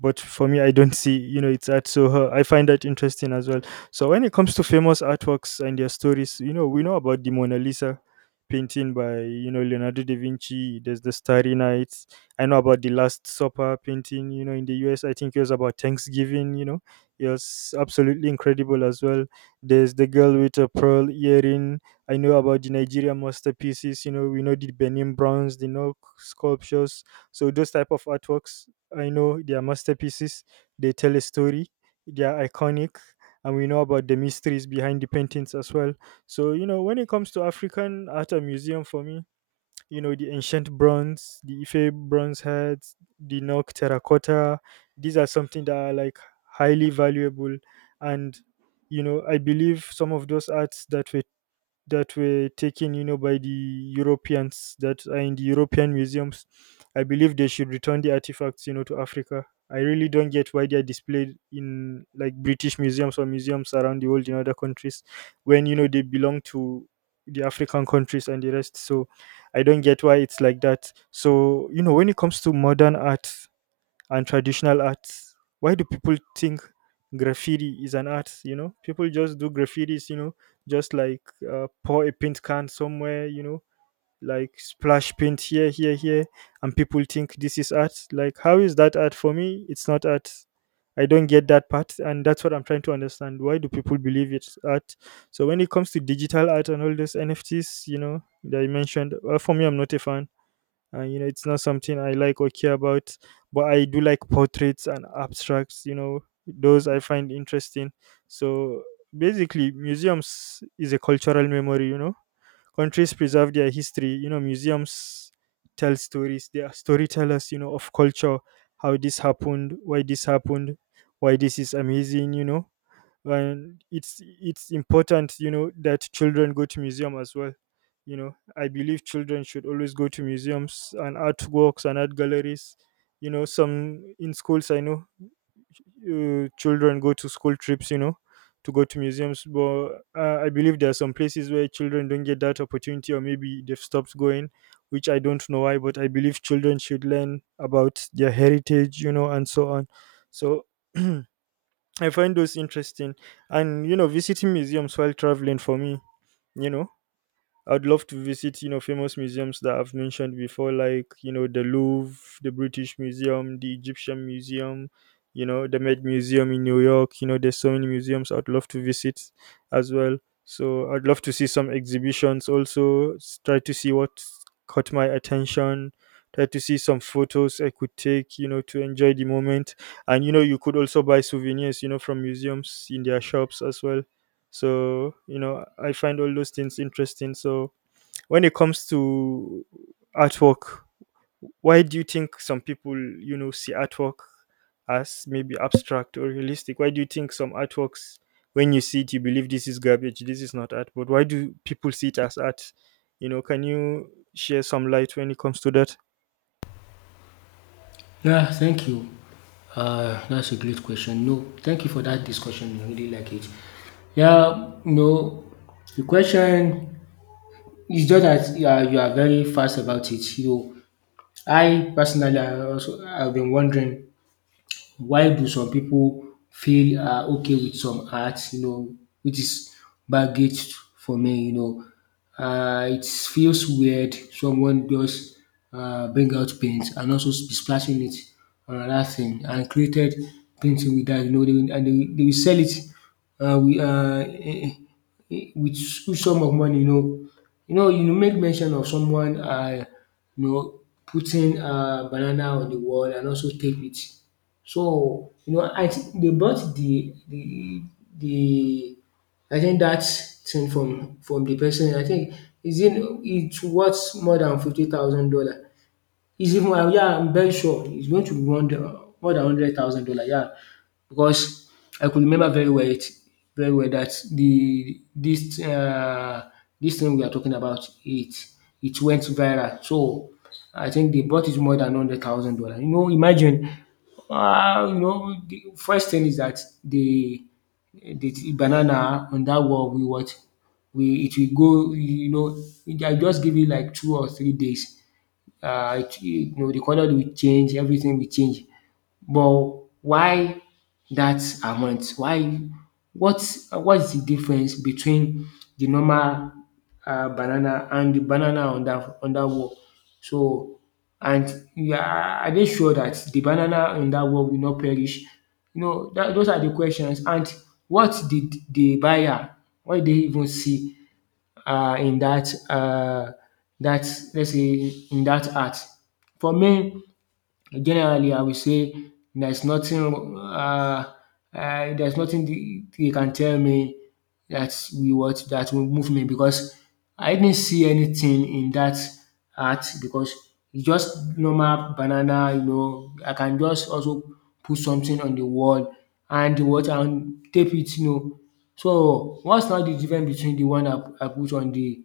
right: but for me, I don't see, you know, it's art. So uh, I find that interesting as well. So when it comes to famous artworks and their stories, you know, we know about the Mona Lisa painting by, you know, Leonardo da Vinci. There's the Starry Night. I know about the Last Supper painting, you know, in the U S. I think it was about Thanksgiving, you know, it was absolutely incredible as well. There's the girl with a pearl earring. I know about the Nigerian masterpieces. You know, we know the Benin bronze, the Nok sculptures, so those type of artworks, I know they are masterpieces, they tell a story, they are iconic, and we know about the mysteries behind the paintings as well. So, you know, when it comes to African art and museum, for me, you know, the ancient bronze, the Ife bronze heads, the Nok terracotta, these are something that are like highly valuable. And you know, I believe some of those arts that were that were taken, you know, by the Europeans that are in the European museums. I believe they should return the artifacts, you know, to Africa. I really don't get why they are displayed in like British museums or museums around the world in other countries when you know they belong to the African countries and the rest. So I don't get why it's like that. So, you know, when it comes to modern art, and traditional arts. Why do people think graffiti is an art? You know, people just do graffitis. You know, just like uh, pour a paint can somewhere. You know, like splash paint here, here, here, and people think this is art. Like, how is that art for me? It's not art. I don't get that part, and that's what I'm trying to understand. Why do people believe it's art? So when it comes to digital art and all those N F Ts, you know, that you mentioned, well, for me, I'm not a fan, and you know it's not something I like or care about, but I do like portraits and abstracts, you know, those I find interesting. So basically museums is a cultural memory, you know, countries preserve their history, you know, museums tell stories, they are storytellers, you know, of culture. How this happened, why this happened, why this is amazing, you know. And it's it's important, you know, that children go to museum as well. You know, I believe children should always go to museums and artworks and art galleries. You know, some in schools, I know, uh, children go to school trips, you know, to go to museums, but uh, I believe there are some places where children don't get that opportunity, or maybe they've stopped going, which I don't know why, but I believe children should learn about their heritage, you know, and so on. So I find those interesting. And, you know, visiting museums while traveling for me, you know, I'd love to visit, you know, famous museums that I've mentioned before, like, you know, the Louvre, the British Museum, the Egyptian Museum, you know, the Met Museum in New York. You know, there's so many museums I'd love to visit as well. So I'd love to see some exhibitions also, s- try to see what caught my attention, try to see some photos I could take, you know, to enjoy the moment. And, you know, you could also buy souvenirs, you know, from museums in their shops as well. So, you know, I find all those things interesting. So, when it comes to artwork, why do you think some people, you know, see artwork as maybe abstract or realistic? Why do you think some artworks, when you see it, you believe this is garbage, this is not art? But why do people see it as art? You know, can you share some light when it comes to that?
left: Yeah, thank you. Uh, that's a great question. No, thank you for that discussion. I really like it. Yeah, no, the question it's just that you are you are very fast about it. You, I personally, I also I've been wondering why do some people feel are okay with some art, you know, which is baggage for me, you know. Uh, it feels weird someone just uh, bring out paint and also be splashing it on another thing and created painting with that, you know, they will, and they will, they will sell it uh, with, uh, eh, eh, eh, with some of money, you know. You know, you make mention of someone, uh, you know, putting uh, banana on the wall and also tape it. So, you know, I think they bought the the the I think that thing from from the person. I think is it it's worth more than fifty thousand dollar. He's even well, yeah, I'm very sure he's going to want more than hundred thousand dollar. Yeah, because I could remember very well it very well that the this uh, this thing we are talking about it it went viral. So I think they bought it more than hundred thousand dollar. You know, imagine. Uh, you know, the first thing is that the the banana on that wall we what we it will go, you know, I just give it like two or three days, um you know the colour will change, everything will change. But why that amount? Why what what is the difference between the normal um banana and the banana on that on that wall? So and yeah, are they sure that the banana on that wall will not perish? You know dat those are the questions and what did the buyer what did they even see uh, in that uh, that let's say in that art. For me, generally, I will say there's nothing um um there's nothing the you can tell me that we what that will move me because I didn't see anything in that art because it's just normal banana, you know. I can just also put something on the wall and what and tape it, you know. So what's now the difference between the one I I put on the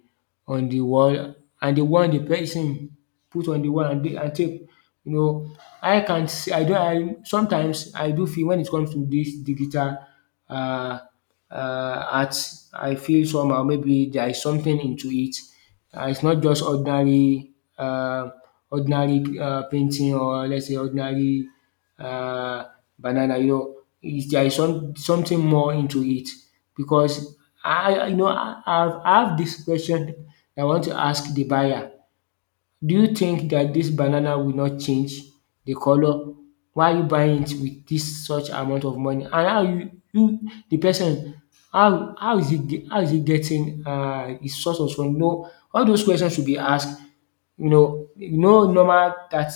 left: on the wall and the one the person put on the wall and the- and tape, you know. I can see, I do. I sometimes I do feel when it comes to this digital uh, uh art I feel somehow maybe there is something into it. Uh, It's not just ordinary uh, ordinary uh, painting or let's say ordinary uh, banana. You know, is there is some something more into it because I I- you know I, I've- I have this question I want to ask the buyer. Do you think that this banana will not change the color? Why are you buying it with this such amount of money? And how you you the person how how is he ge- how is he getting uh his sources from? No, all those questions should be asked. You know you know normal that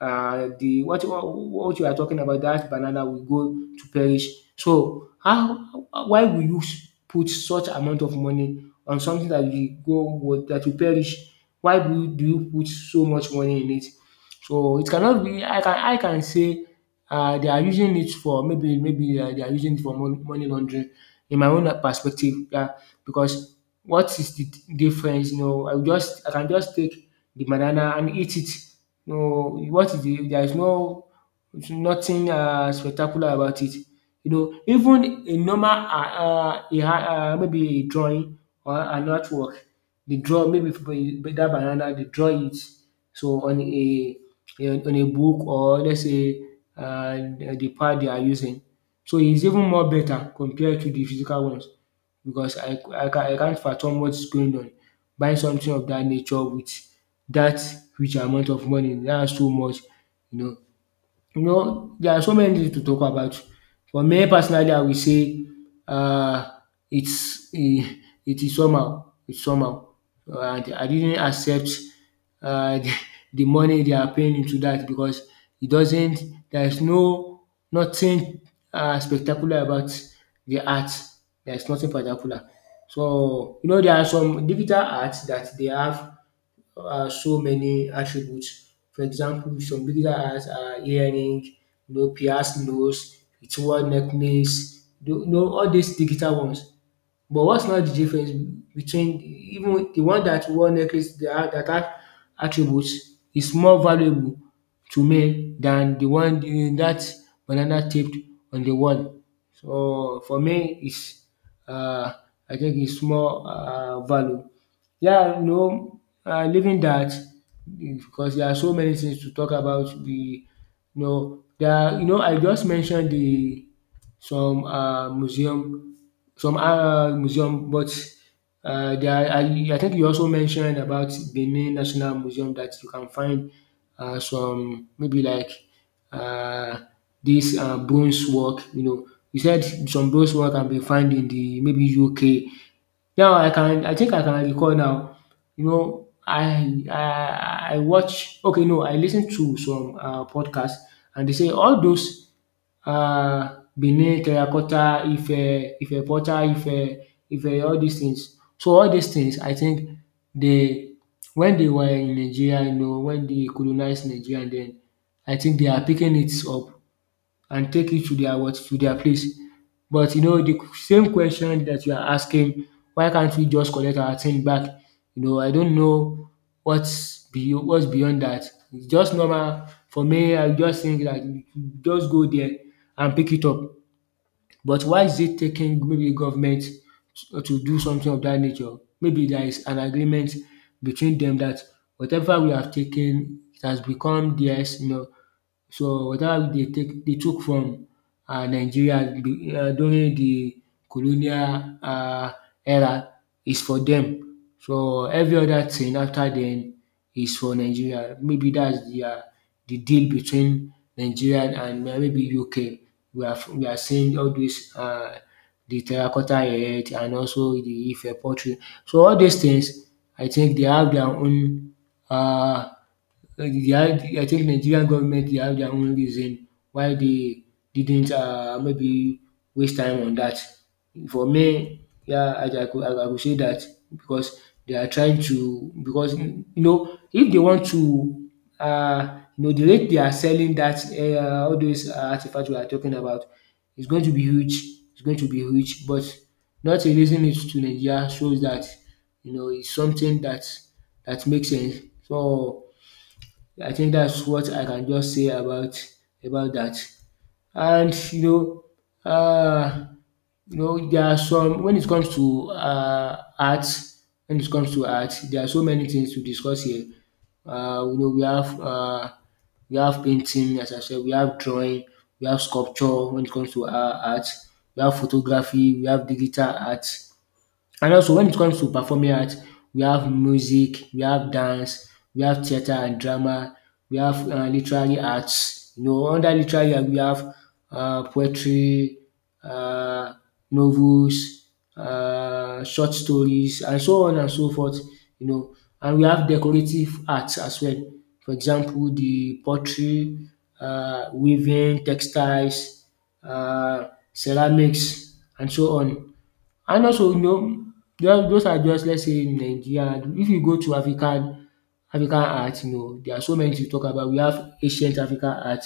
left: uh the what what what you are talking about that banana will go to perish. So how why will you s- put such amount of money on something that will go would that will perish? Why do you do you put so much money in it? So it cannot be I can I can say um they are using it for maybe maybe uh, they are using it for money money laundering in my own uh, perspective. Yeah, because what is the difference? You know, I will just I can just take the banana and eat it. You know, what is the there is no nothing um spectacular about it. You know, even a normal um um maybe a drawing or an artwork, dey draw maybe for a- for that banana they draw it so on a on a book or let's say um the pad they are using. So it's even more better compared to the physical ones because I I ca- I can't fathom what is going on. Buying something of that nature with that huge amount of money, that's too much, you know. You know, there are so many things to talk about. For me personally, I will say um it's e it is somehow, it's somehow. Uh, And I didn't accept um the the money they are paying into that because it doesn't there is no nothing um spectacular about the art. There is nothing spectacular. So you know there are some digital arts that they have uh, so many attributes. For example, some beginner has uh, earring, you know, pierced nose, it's one necklace, you know, all these digital ones. But what's not the difference between even the one that wore necklace that had that had attributes is more valuable to me than the one the that banana taped on the wall. So for me it's uh I think it's more uh value. Yeah, no. Uh, leaving that because there are so many things to talk about the you know there are you know I just mentioned the some uh museum some um museum but uh there are I I think you also mentioned about Benin National Museum that you can find uh some maybe like uh this uh bronze work, you know. You said some bronze work can be found in the maybe U K. Now I can I think I can recall now, you know, I I I watch okay no I listen to some uh podcast and they say all those um Benin terracotta, Ife, Ife Portal, Ife, Ife, all these things. So all these things I think they, when they were in Nigeria, you know, when they colonized Nigeria then I think they are picking it up and take it to their what to their place. But you know the same question that you are asking, why can't we just collect our thing back? You know I don't know what's be what's beyond that. It's just normal for me I just think that you just go there and pick it up. But why is it taking maybe government to to do something of that nature? Maybe there is an agreement between them that whatever we have taken it has become theirs, you know, so whatever they take they took from um Nigeria be- uh, during the colonial um era is for them. So every other thing after then is for Nigeria. Maybe that's their the deal between Nigeria and uh, maybe U K. We are f- we are seeing all these uh the terracotta head and also the Ife pottery. So all these things I think they have their own uh. Uh, the- I I think Nigerian government they have their own reason why they didn't um maybe waste time on that. For me yeah I I could I I could say that because they are trying to because you know if they want to um you know the rate they are selling that, um all those uh, artifacts we are talking about is going to be huge, it's going to be huge but not releasing it to Nigeria shows that, you know, it's something that that makes sense. So I think that's what I can just say about about that. And you know um you know there are some when it comes to um art when it comes to art there are so many things to discuss here. Um you know we have um we have painting as I said, we have drawing, we have sculpture when it comes to um art, we have photography, we have digital art and also when it comes to performing arts, we have music, we have dance, we have theater and drama, we have uh, literary arts. You know, under literary art, we have uh, poetry, uh, novels, uh, short stories, and so on and so forth. You know, and we have decorative arts as well. For example, the pottery, uh, weaving, textiles, uh, ceramics, and so on. And also you know just those are just let's say in Nigeria. And if you go to African African art you know there are so many to talk about. We have ancient African art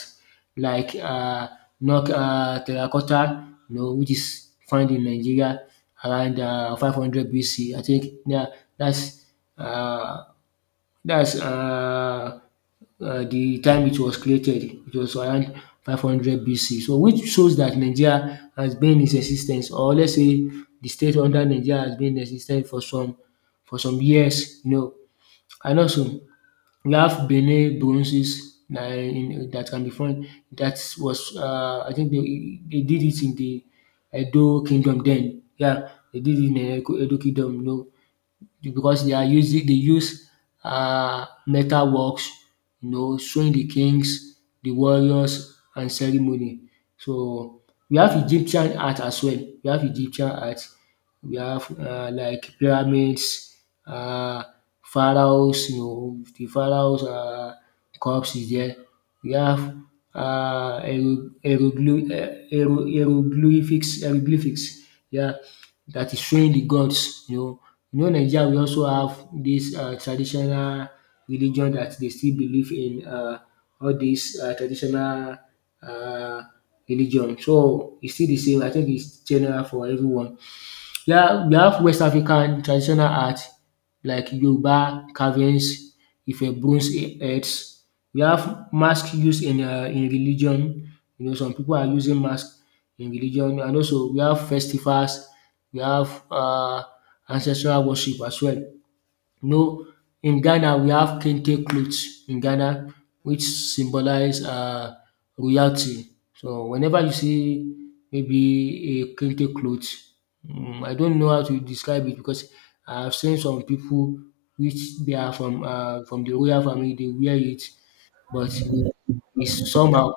left: like uh, knock uh, terracotta, you know, which is found in Nigeria around uh, five hundred B C, I think. Yeah, that's uh. That's um um The time it was created. It was around five hundred B C. So which shows that Nigeria has been in existence, or let's say the state under Nigeria has been in existence for some for some years, you know. And also we have Benin bronzes na in that can be found that was um I think they they did it in the Edo Kingdom then. Yeah, they did it in Edo Edo Kingdom, you know, because they are using they use um metal works, you know, showing the kings, the warriors and ceremony. So we have Egyptian art as well, we have Egyptian art. We have uh, like pyramids, uh, pharaohs, you know, the pharaohs' uh, cups is there. We have uh, hiero- hieroglyph- eh, hiero- hieroglyphics, hieroglyphics, yeah, that is showing the gods, you know. You know, Nigeria, we also have this uh, traditional religion that they still believe in uh, all these uh, traditional uh, religion. So it's still the same. I think it's general for everyone. We have we have West African traditional art like Yoruba carvings, Ife bronze heads. We have mask used in um in religion, you know, some people are using mask in religion, and also we have festivals, we have uh ancestral worship as well. You know, in Ghana, we have kente clothes in Ghana, which symbolize um royalty. So whenever you see maybe a kente clothes, um I don't know how to describe it because I have seen some people which they are from um from the royal family, they wear it, but you know, it's somehow.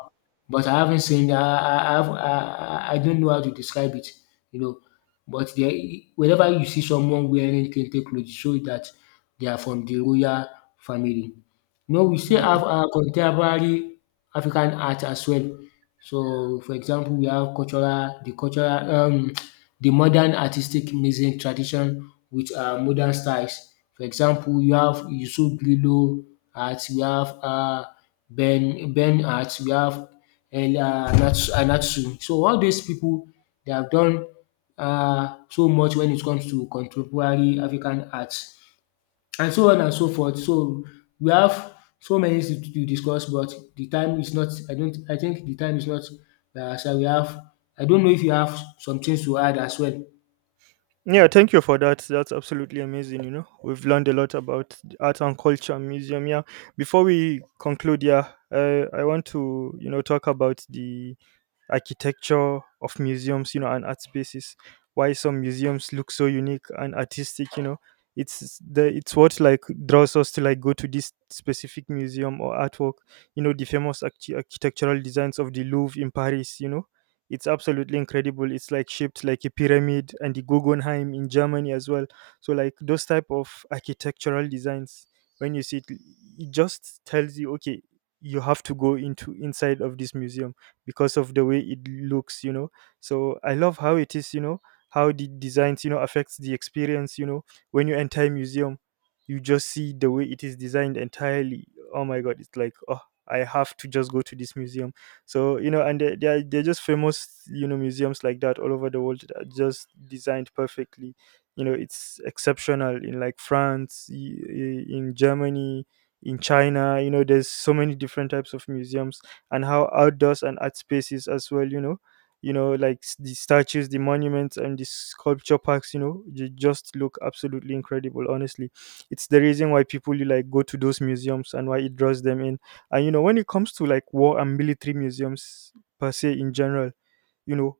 left: But I haven't seen. I I I, have- I, I I don't know how to describe it. You know, but there, whenever you see someone wearing kente clothes, it shows that they are from the royal family. No, we still have
right: Mm.
left: our contemporary African art as well. So for example, we have cultural the cultural um the modern artistic music tradition with um modern styles. For example, you have Yusuf Lilo art, we have um Ben Ben art, we have El uh, Anat- Anatsu. So all these people they have done um so much when it comes to contemporary African art and so on and so forth. So we have so many things to discuss, but the time is not I don't I think the time is not by our. We have, I don't know if you have some things to add as well?
right: Yeah, thank you for that. That's absolutely amazing. You know, we've learned a lot about art and culture and museum. Yeah, before we conclude, yeah, uh, I want to, you know, talk about the architecture of museums, you know, and art spaces. Why some museums look so unique and artistic, you know. It's the it's what like draws us to like go to this specific museum or artwork. You know, the famous archi- architectural designs of the Louvre in Paris, you know. It's absolutely incredible. It's like shaped like a pyramid, and the Guggenheim in Germany as well. So like those type of architectural designs, when you see it, it just tells you, okay, you have to go into inside of this museum because of the way it looks, you know. So I love how it is, you know, how the designs, you know, affects the experience, you know. When you enter a museum, you just see the way it is designed entirely. Oh my god, it's like, oh, I have to just go to this museum. So you know, and they're, they're, they're just famous, you know, museums like that all over the world that are just designed perfectly. You know, it's exceptional in like France, i- i- in Germany, in China, you know, there's so many different types of museums. And how outdoors and art spaces as well, you know. You know, like s- the statues, the monuments, and the sculpture parks, you know, they just look absolutely incredible, honestly. It's the reason why people like go to those museums and why it draws them in. And you know when it comes to like war and military museums, per se, in general, you know,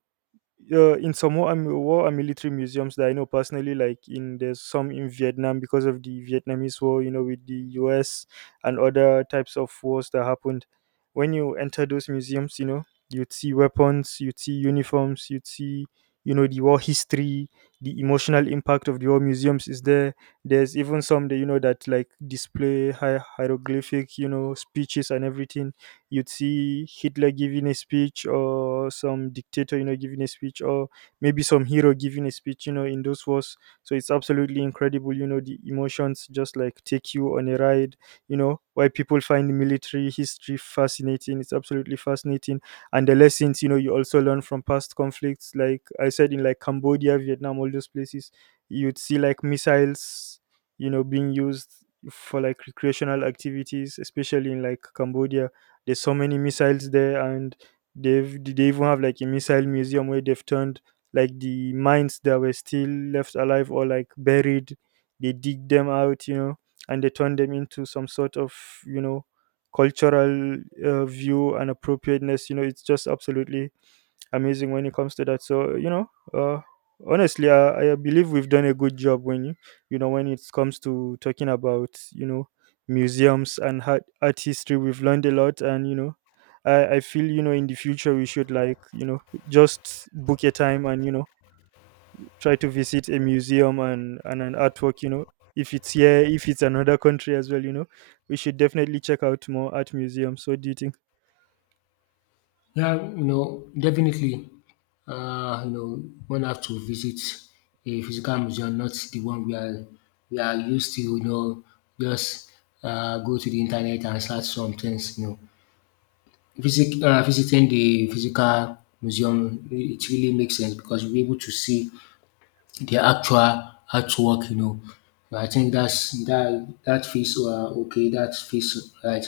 right: uh, in some war and, war and military museums that I know personally, like in there's some in Vietnam because of the Vietnamese war, you know, with the U S and other types of wars that happened. When you enter those museums, you know, you'd see weapons, you'd see uniforms, you'd see, you know, the war history, the emotional impact of the war museums is there. There's even some that, you know, that like display hi- hieroglyphic, you know, speeches and everything. You'd see Hitler giving a speech or some dictator, you know, giving a speech, or maybe some hero giving a speech, you know, in those wars. So it's absolutely incredible, you know, the emotions just like take you on a ride, you know, why people find military history fascinating. It's absolutely fascinating. And the lessons, you know, you also learn from past conflicts, like I said, in like Cambodia, Vietnam, all those places, you'd see like missiles, you know, being used for like recreational activities, especially in like Cambodia, there's so many missiles there, and they've they even have like a missile museum where they've turned like the mines that were still left alive or like buried. They dig them out, you know, and they turn them into some sort of, you know, cultural uh, view and appropriateness. You know, it's just absolutely amazing when it comes to that. So you know, uh, honestly, I, I believe we've done a good job when you you know, when it comes to talking about, you know, museums and art, art history. We've learned a lot, and you know, I I feel you know in the future we should like you know just book a time and you know try to visit a museum and, and an artwork, you know, if it's here, if it's another country as well, you know, we should definitely check out more art museums. What do you think?
left: Yeah, you know, definitely um you know, one have to visit a physical museum, not the one we are we are used to, you know, just um go to the internet and search some things, you know. Visit um visiting the physical museum, it really makes sense because you'll be able to see the actual artwork, you know. So I think that's that that feels uh, okay. That feels right.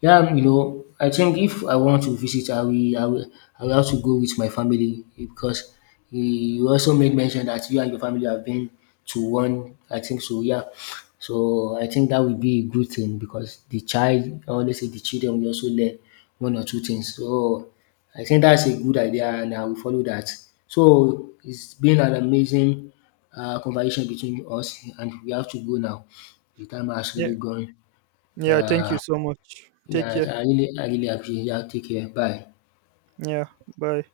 left: Yeah, um, you know, I think if I want to visit, I will, I will, I will have to go with my family because you also made mention that you and your family have been to one. I think so. Yeah. So I think that would be a good thing because the child, I always say the children will also learn one or two things. So I think that's a good idea and I will follow that. So it's been an amazing uh, conversation between us, and we have to go now. The time has
right: Yeah.
left: really gone.
right: Yeah, thank
left: Uh,
right: you so much, take
left: yeah,
right: care.
left: I really, I really appreciate. Yeah, take care. Bye.
right: Yeah. Bye.